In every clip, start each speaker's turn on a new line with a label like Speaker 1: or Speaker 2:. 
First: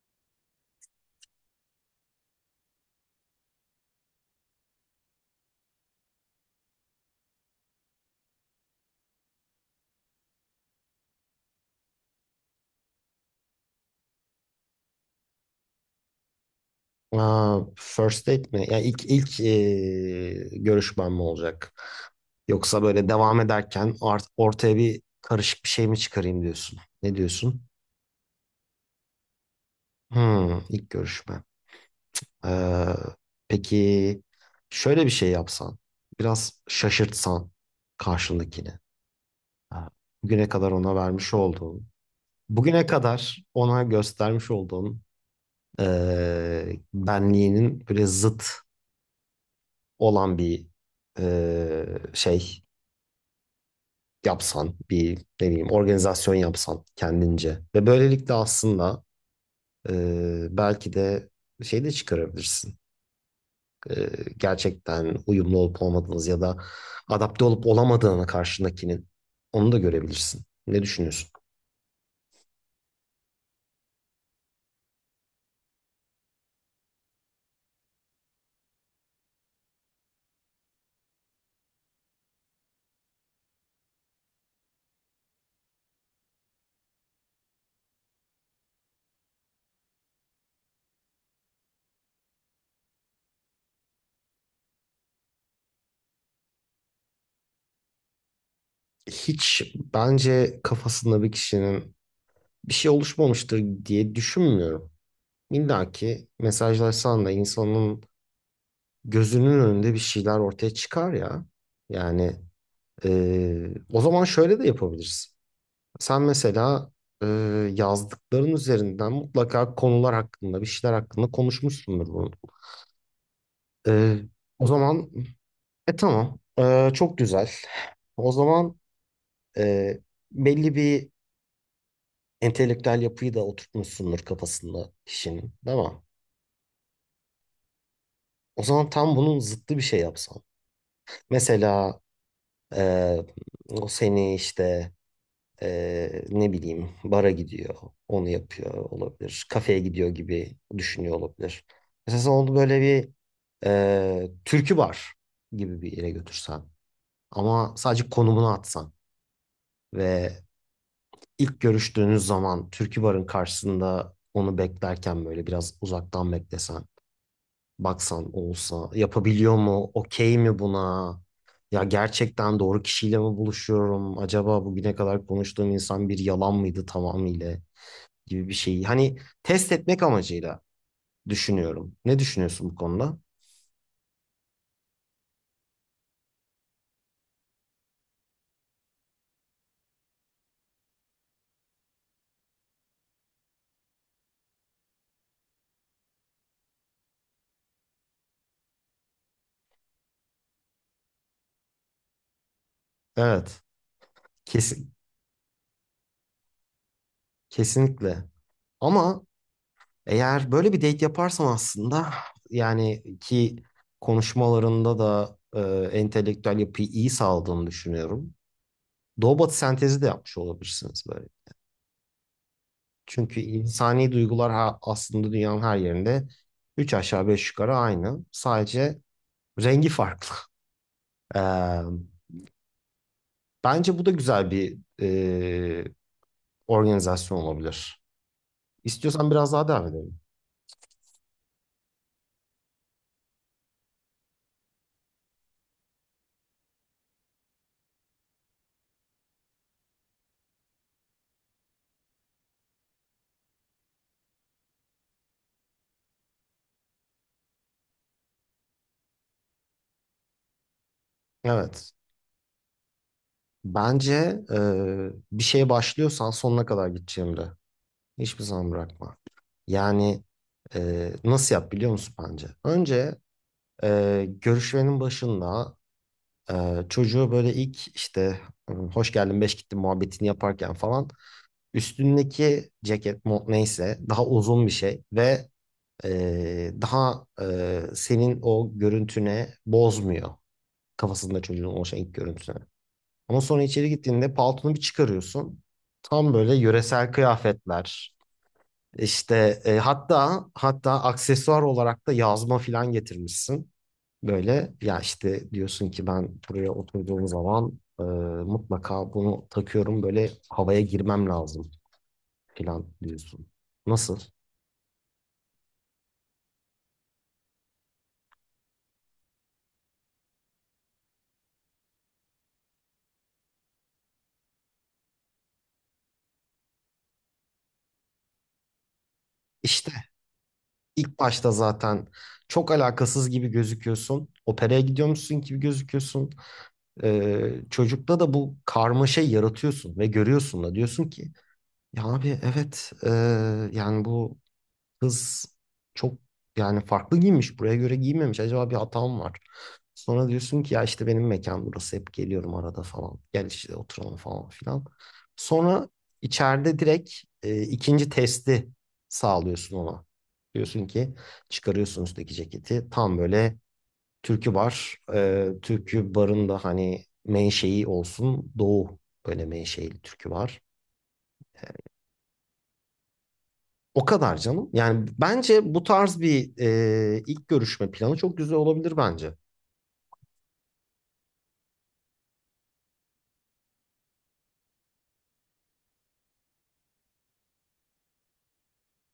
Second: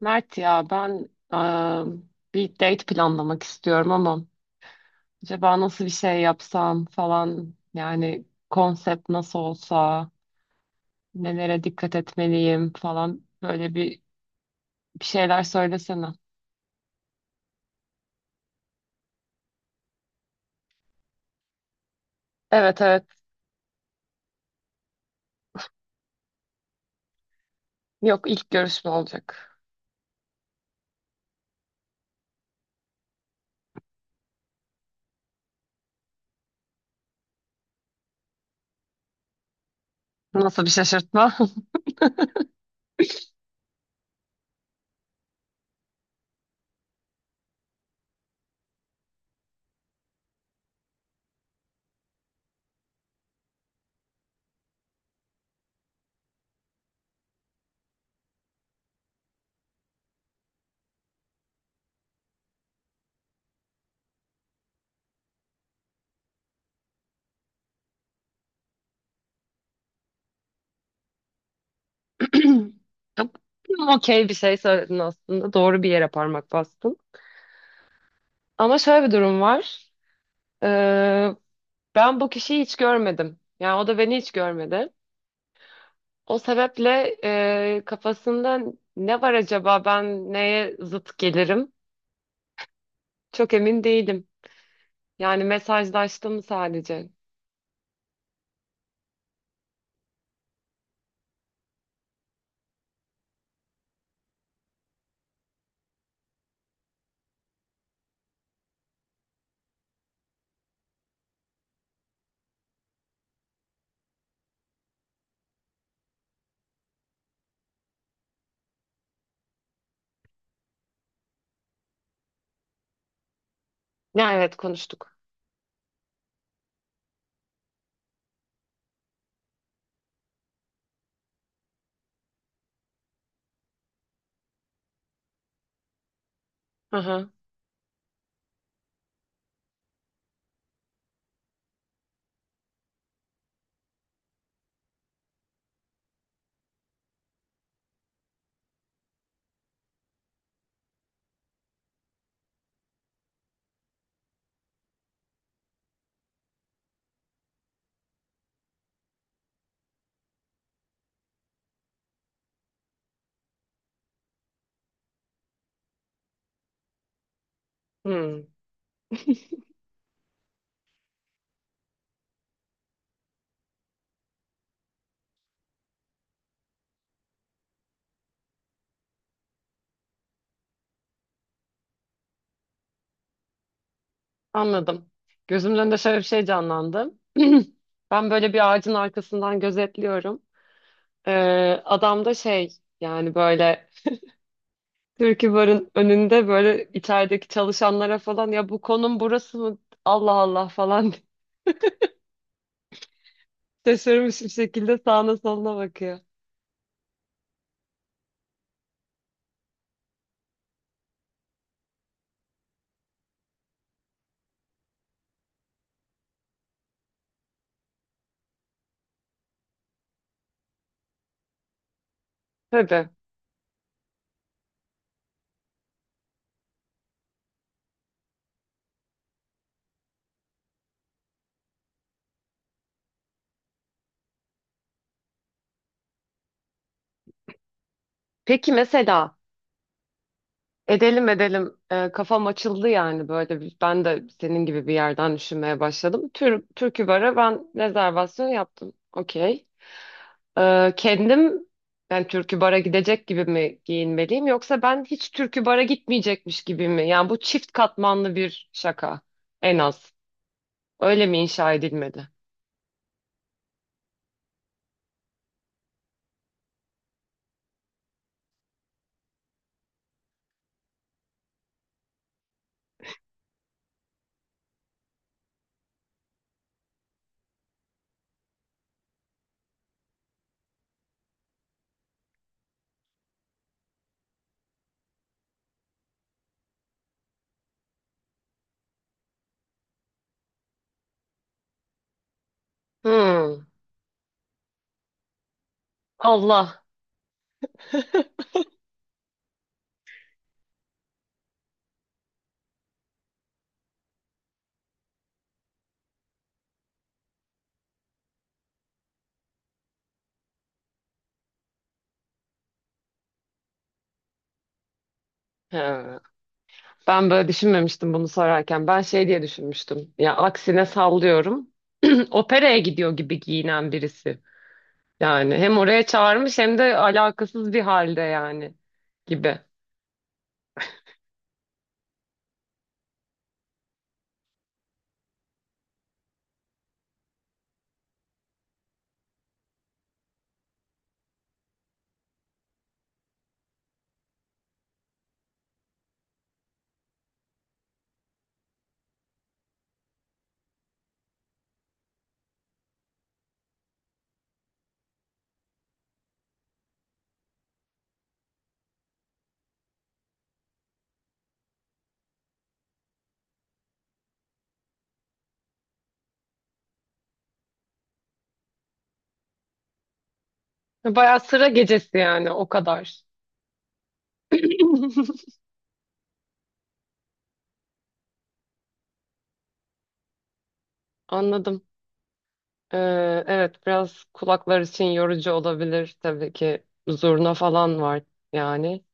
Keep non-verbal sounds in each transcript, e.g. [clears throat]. Speaker 1: Mert ya ben bir date planlamak istiyorum ama acaba nasıl bir şey yapsam falan, yani konsept nasıl olsa, nelere dikkat etmeliyim falan, bir şeyler söylesene.
Speaker 2: Aa, first date mi? Yani görüşmem mi olacak?
Speaker 1: Evet,
Speaker 2: Yoksa
Speaker 1: evet,
Speaker 2: böyle devam ederken ortaya bir karışık bir şey mi çıkarayım diyorsun? Ne diyorsun?
Speaker 1: yok, ilk görüşme olacak.
Speaker 2: Hmm, ilk görüşme. Ee, peki şöyle bir şey yapsan, biraz şaşırtsan karşındakini. Ha, Bugüne
Speaker 1: Nasıl bir
Speaker 2: kadar ona vermiş
Speaker 1: şaşırtma?
Speaker 2: olduğun, bugüne kadar ona göstermiş olduğun benliğinin böyle zıt olan bir şey yapsan, bir ne bileyim organizasyon yapsan kendince ve böylelikle aslında belki de şey de çıkarabilirsin. E, Gerçekten uyumlu olup olmadığınız ya da adapte olup olamadığını karşındakinin onu da görebilirsin. Ne düşünüyorsun?
Speaker 1: [clears throat] Okey, bir şey söyledin, aslında doğru bir yere parmak bastın. Ama şöyle bir durum var. Ee, Ben bu kişiyi hiç görmedim. Yani o da beni hiç görmedi. O sebeple kafasında ne var acaba, ben neye zıt gelirim? Çok emin değilim. Yani mesajlaştı mı sadece?
Speaker 2: Hiç bence kafasında bir kişinin bir şey oluşmamıştır diye düşünmüyorum. İlla ki mesajlaşsan da insanın gözünün önünde bir şeyler ortaya çıkar ya. Yani Ee, O zaman şöyle de yapabiliriz. Sen mesela e, yazdıkların üzerinden mutlaka konular hakkında, bir şeyler hakkında konuşmuşsundur bunu. Ee,
Speaker 1: Ya evet,
Speaker 2: O zaman
Speaker 1: konuştuk.
Speaker 2: tamam. Çok güzel. O zaman e, belli bir entelektüel yapıyı da oturtmuşsundur kafasında kişinin, değil mi?
Speaker 1: Hı hı.
Speaker 2: O zaman tam bunun zıttı bir şey yapsan. Mesela e, o seni işte ne bileyim bara gidiyor, onu yapıyor olabilir. Kafeye gidiyor gibi düşünüyor olabilir. Mesela onu böyle bir türkü bar gibi bir yere götürsen ama sadece konumunu atsan ve ilk görüştüğünüz zaman türkü barın karşısında onu beklerken böyle biraz uzaktan beklesen, baksan
Speaker 1: Hmm,
Speaker 2: olsa yapabiliyor mu, okey mi buna? Ya gerçekten doğru kişiyle mi buluşuyorum? Acaba bugüne kadar konuştuğum insan bir yalan mıydı tamamıyla gibi bir şeyi hani test etmek amacıyla düşünüyorum. Ne düşünüyorsun bu konuda?
Speaker 1: anladım. Gözümün önünde şöyle bir şey canlandı. [clears throat] Ben böyle bir ağacın arkasından gözetliyorum. E, Adam da şey, yani böyle Türkiye Bar'ın önünde böyle içerideki çalışanlara falan, ya bu konum burası mı? Allah Allah falan
Speaker 2: Evet,
Speaker 1: [laughs] şaşırmış bir
Speaker 2: kesin
Speaker 1: şekilde sağına soluna bakıyor.
Speaker 2: kesinlikle. Ama eğer böyle bir date yaparsam aslında yani ki konuşmalarında da entelektüel yapıyı iyi sağladığını düşünüyorum. Doğu batı sentezi de yapmış olabilirsiniz böyle.
Speaker 1: Tabii.
Speaker 2: Çünkü insani duygular aslında dünyanın her yerinde üç aşağı beş yukarı aynı. Sadece rengi farklı. [laughs] Eee Bence bu da güzel bir organizasyon olabilir.
Speaker 1: Peki
Speaker 2: İstiyorsan
Speaker 1: mesela
Speaker 2: biraz daha devam edelim.
Speaker 1: edelim, edelim, kafam açıldı yani, ben de senin gibi bir yerden düşünmeye başladım. Türkü Bar'a ben rezervasyon yaptım. Okey. Kendim, ben Türkü Bar'a gidecek gibi mi giyinmeliyim, yoksa ben hiç Türkü Bar'a gitmeyecekmiş gibi mi? Yani bu çift katmanlı bir şaka en az. Öyle mi inşa
Speaker 2: Evet.
Speaker 1: edilmedi?
Speaker 2: Bence e, bir şeye başlıyorsan sonuna kadar gideceğimde. Hiçbir zaman bırakma. Yani nasıl yap biliyor musun bence? Önce görüşmenin başında çocuğu böyle ilk işte hoş geldin beş gittin muhabbetini yaparken falan üstündeki ceket mont neyse daha uzun bir şey ve senin o görüntüne bozmuyor. Kafasında çocuğun oluşan ilk görüntüsü. Ama sonra
Speaker 1: Hmm.
Speaker 2: içeri gittiğinde paltonu bir çıkarıyorsun. Tam böyle
Speaker 1: Allah.
Speaker 2: yöresel kıyafetler. İşte hatta hatta aksesuar olarak da yazma filan getirmişsin. Böyle ya işte diyorsun ki ben buraya oturduğum zaman mutlaka bunu takıyorum böyle havaya girmem lazım filan diyorsun. Nasıl?
Speaker 1: He. Ben böyle düşünmemiştim bunu sorarken. Ben şey diye düşünmüştüm. Ya aksine, sallıyorum. [clears throat] Operaya gidiyor gibi giyinen birisi. Yani hem oraya çağırmış hem de alakasız bir halde yani, gibi.
Speaker 2: İşte. İlk başta zaten çok alakasız gibi gözüküyorsun. Operaya gidiyormuşsun gibi gözüküyorsun. Çocukta da bu karmaşayı yaratıyorsun ve görüyorsun da diyorsun ki ya abi evet yani bu kız çok yani farklı giymiş. Buraya göre giymemiş. Acaba bir hatam var. Sonra diyorsun ki ya işte benim mekan burası. Hep geliyorum arada falan. Gel işte oturalım falan filan. Sonra içeride direkt ikinci testi sağlıyorsun ona. Diyorsun ki çıkarıyorsun üstteki ceketi. Tam böyle türkü bar. Türkü barın da hani menşei olsun. Doğu böyle menşeili türkü var.
Speaker 1: Bayağı sıra gecesi yani, o kadar.
Speaker 2: O kadar canım. Yani
Speaker 1: [clears throat] [laughs]
Speaker 2: bence bu tarz bir ilk görüşme planı çok güzel olabilir bence.
Speaker 1: Anladım. Ee, evet, biraz kulaklar için yorucu olabilir tabii ki. Zurna falan var yani.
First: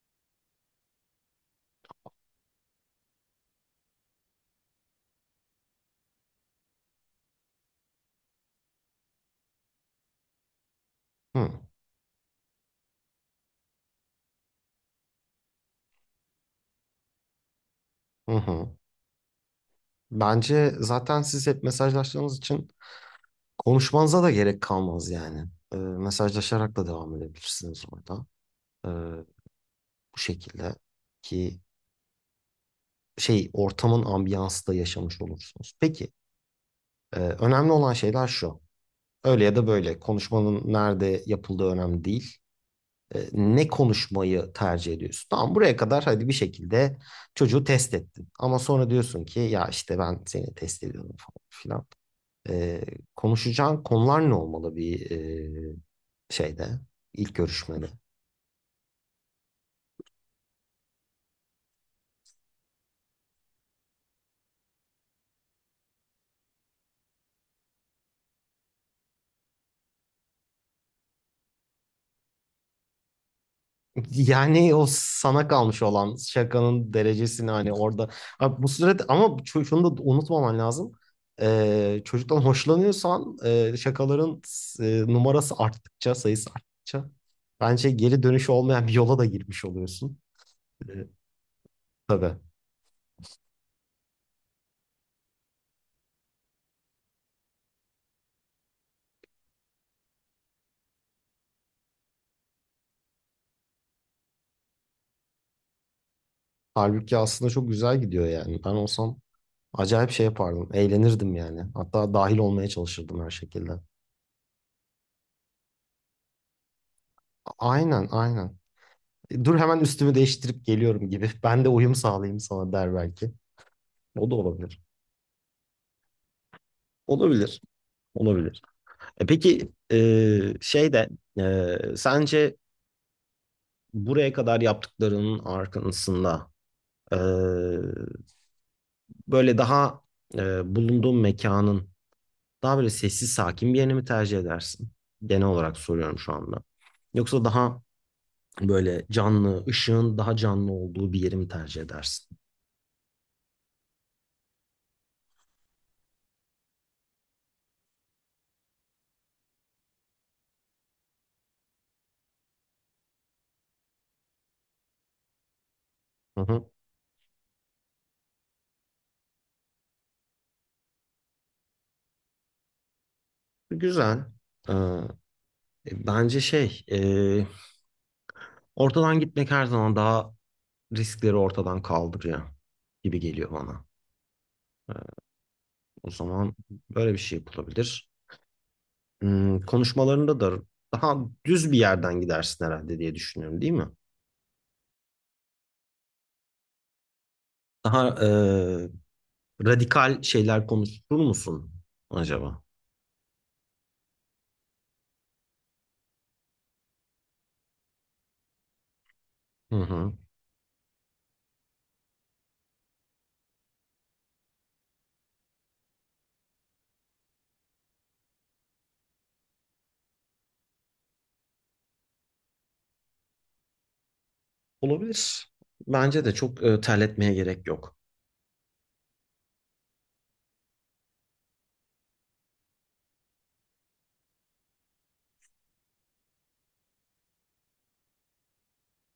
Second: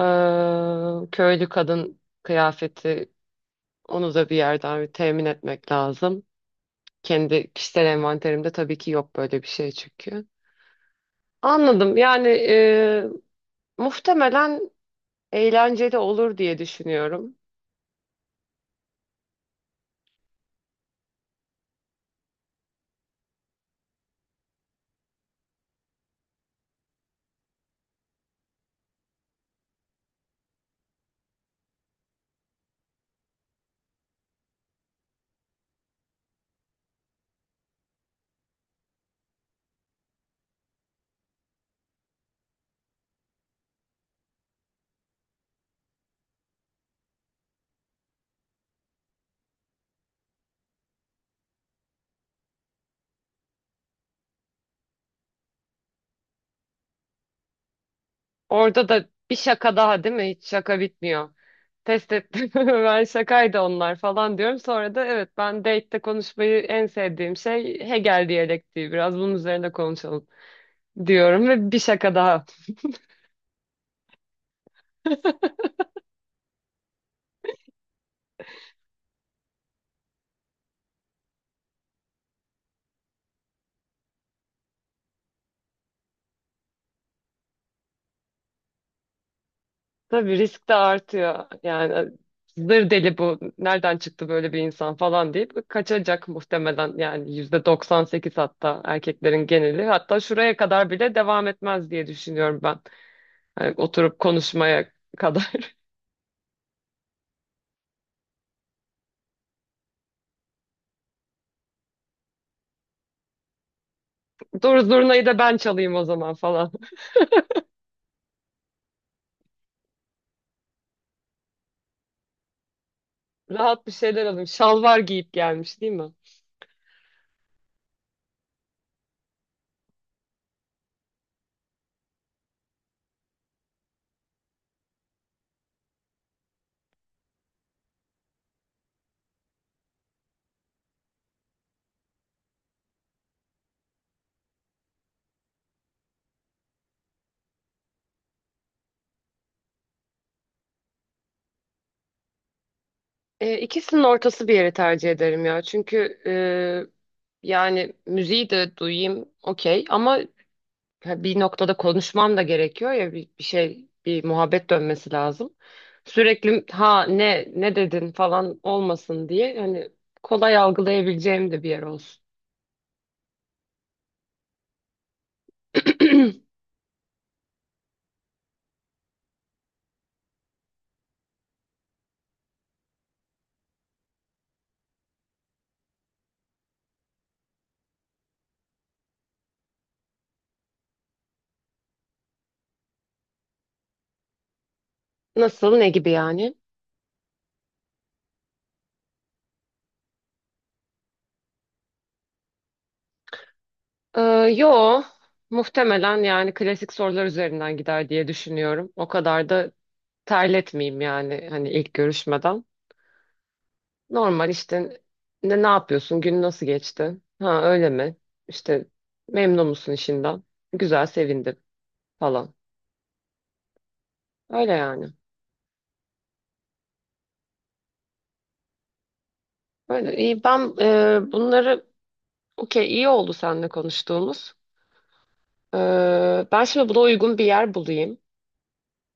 Speaker 1: Köylü kadın kıyafeti, onu da bir yerden bir temin etmek lazım. Kendi kişisel envanterimde tabii ki yok böyle bir şey çünkü.
Speaker 2: Hı,
Speaker 1: Anladım. Yani muhtemelen eğlenceli olur diye düşünüyorum.
Speaker 2: hı hı. Bence zaten siz hep mesajlaştığınız için konuşmanıza da gerek kalmaz yani. Mesajlaşarak da devam edebilirsiniz orada. E, Bu şekilde ki şey ortamın ambiyansı da yaşamış olursunuz. Peki önemli olan şeyler şu. Öyle ya da böyle konuşmanın nerede yapıldığı önemli değil. Ne konuşmayı tercih ediyorsun? Tamam buraya kadar hadi bir şekilde çocuğu test ettin. Ama sonra diyorsun ki ya işte ben seni test ediyorum falan filan. E, Konuşacağın konular ne olmalı bir e, şeyde ilk görüşmede?
Speaker 1: Orada da bir şaka daha, değil mi? Hiç şaka bitmiyor. Test ettim. [laughs] Ben, şakaydı onlar falan diyorum. Sonra da evet, ben date'te konuşmayı en sevdiğim şey Hegel diyalektiği, biraz bunun üzerine konuşalım diyorum, ve bir şaka daha.
Speaker 2: Yani o sana kalmış olan şakanın derecesini hani orada. Abi bu sürede ama şunu da unutmaman lazım. Çocuktan hoşlanıyorsan şakaların numarası arttıkça, sayısı arttıkça bence geri dönüşü olmayan bir yola da girmiş oluyorsun.
Speaker 1: Tabii risk de
Speaker 2: Ee,
Speaker 1: artıyor. Yani
Speaker 2: tabii.
Speaker 1: zır deli bu. Nereden çıktı böyle bir insan falan deyip kaçacak muhtemelen. Yani yüzde 98, hatta erkeklerin geneli. Hatta şuraya kadar bile devam etmez diye düşünüyorum ben. Yani oturup konuşmaya kadar.
Speaker 2: Halbuki aslında çok güzel gidiyor yani. Ben olsam acayip şey yapardım. Eğlenirdim yani. Hatta dahil olmaya çalışırdım her şekilde.
Speaker 1: [laughs] Dur zurnayı da ben çalayım o zaman falan.
Speaker 2: Aynen, aynen. Dur hemen üstümü değiştirip geliyorum gibi. Ben de uyum sağlayayım sana der belki.
Speaker 1: [laughs] Rahat bir şeyler
Speaker 2: O da
Speaker 1: alayım.
Speaker 2: olabilir.
Speaker 1: Şalvar giyip gelmiş, değil mi?
Speaker 2: Olabilir. Olabilir. Peki sence buraya kadar yaptıklarının arkasında e, böyle daha bulunduğun mekanın daha böyle sessiz sakin bir yerini mi tercih edersin? Genel olarak soruyorum şu anda. Yoksa daha böyle canlı, ışığın daha canlı olduğu bir yeri mi tercih edersin?
Speaker 1: İkisinin ortası bir yeri tercih ederim ya. Çünkü yani müziği de duyayım okey, ama ha, bir noktada konuşmam da gerekiyor ya, bir şey, bir muhabbet dönmesi lazım.
Speaker 2: Hı
Speaker 1: Sürekli
Speaker 2: hı.
Speaker 1: ha ne dedin falan olmasın diye, hani kolay algılayabileceğim de bir yer olsun.
Speaker 2: Güzel. E, bence
Speaker 1: [clears throat]
Speaker 2: ortadan gitmek her zaman daha riskleri ortadan kaldırıyor gibi geliyor bana. O zaman böyle bir şey yapılabilir. Hmm, konuşmalarında da daha düz bir yerden gidersin herhalde diye düşünüyorum, değil mi?
Speaker 1: Nasıl, ne gibi yani?
Speaker 2: Daha radikal şeyler konuşur musun acaba?
Speaker 1: Ee, Yo, muhtemelen yani klasik sorular üzerinden gider diye düşünüyorum. O kadar da
Speaker 2: Hı hı.
Speaker 1: terletmeyeyim yani, hani ilk görüşmeden. Normal işte, ne yapıyorsun, gün nasıl geçti? Ha, öyle mi? İşte memnun musun işinden? Güzel, sevindim. Falan. Öyle yani.
Speaker 2: Olabilir. Bence de çok terletmeye gerek yok.
Speaker 1: Öyle. İyi, ben bunları, okey, iyi oldu seninle konuştuğumuz. Ben şimdi buna uygun bir yer bulayım.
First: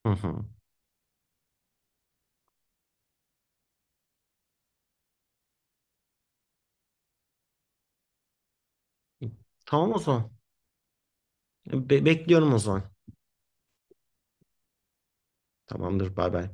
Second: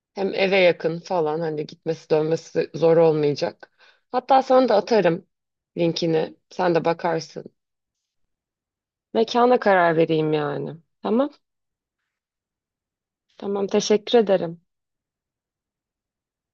Speaker 2: Hı
Speaker 1: Hem
Speaker 2: hı.
Speaker 1: eve yakın falan, hani gitmesi dönmesi zor olmayacak. Hatta sana da atarım linkini. Sen de bakarsın. Mekana
Speaker 2: Tamam
Speaker 1: karar
Speaker 2: o zaman.
Speaker 1: vereyim yani. Tamam.
Speaker 2: Bekliyorum o zaman.
Speaker 1: Tamam, teşekkür ederim.
Speaker 2: Tamamdır, bay bay.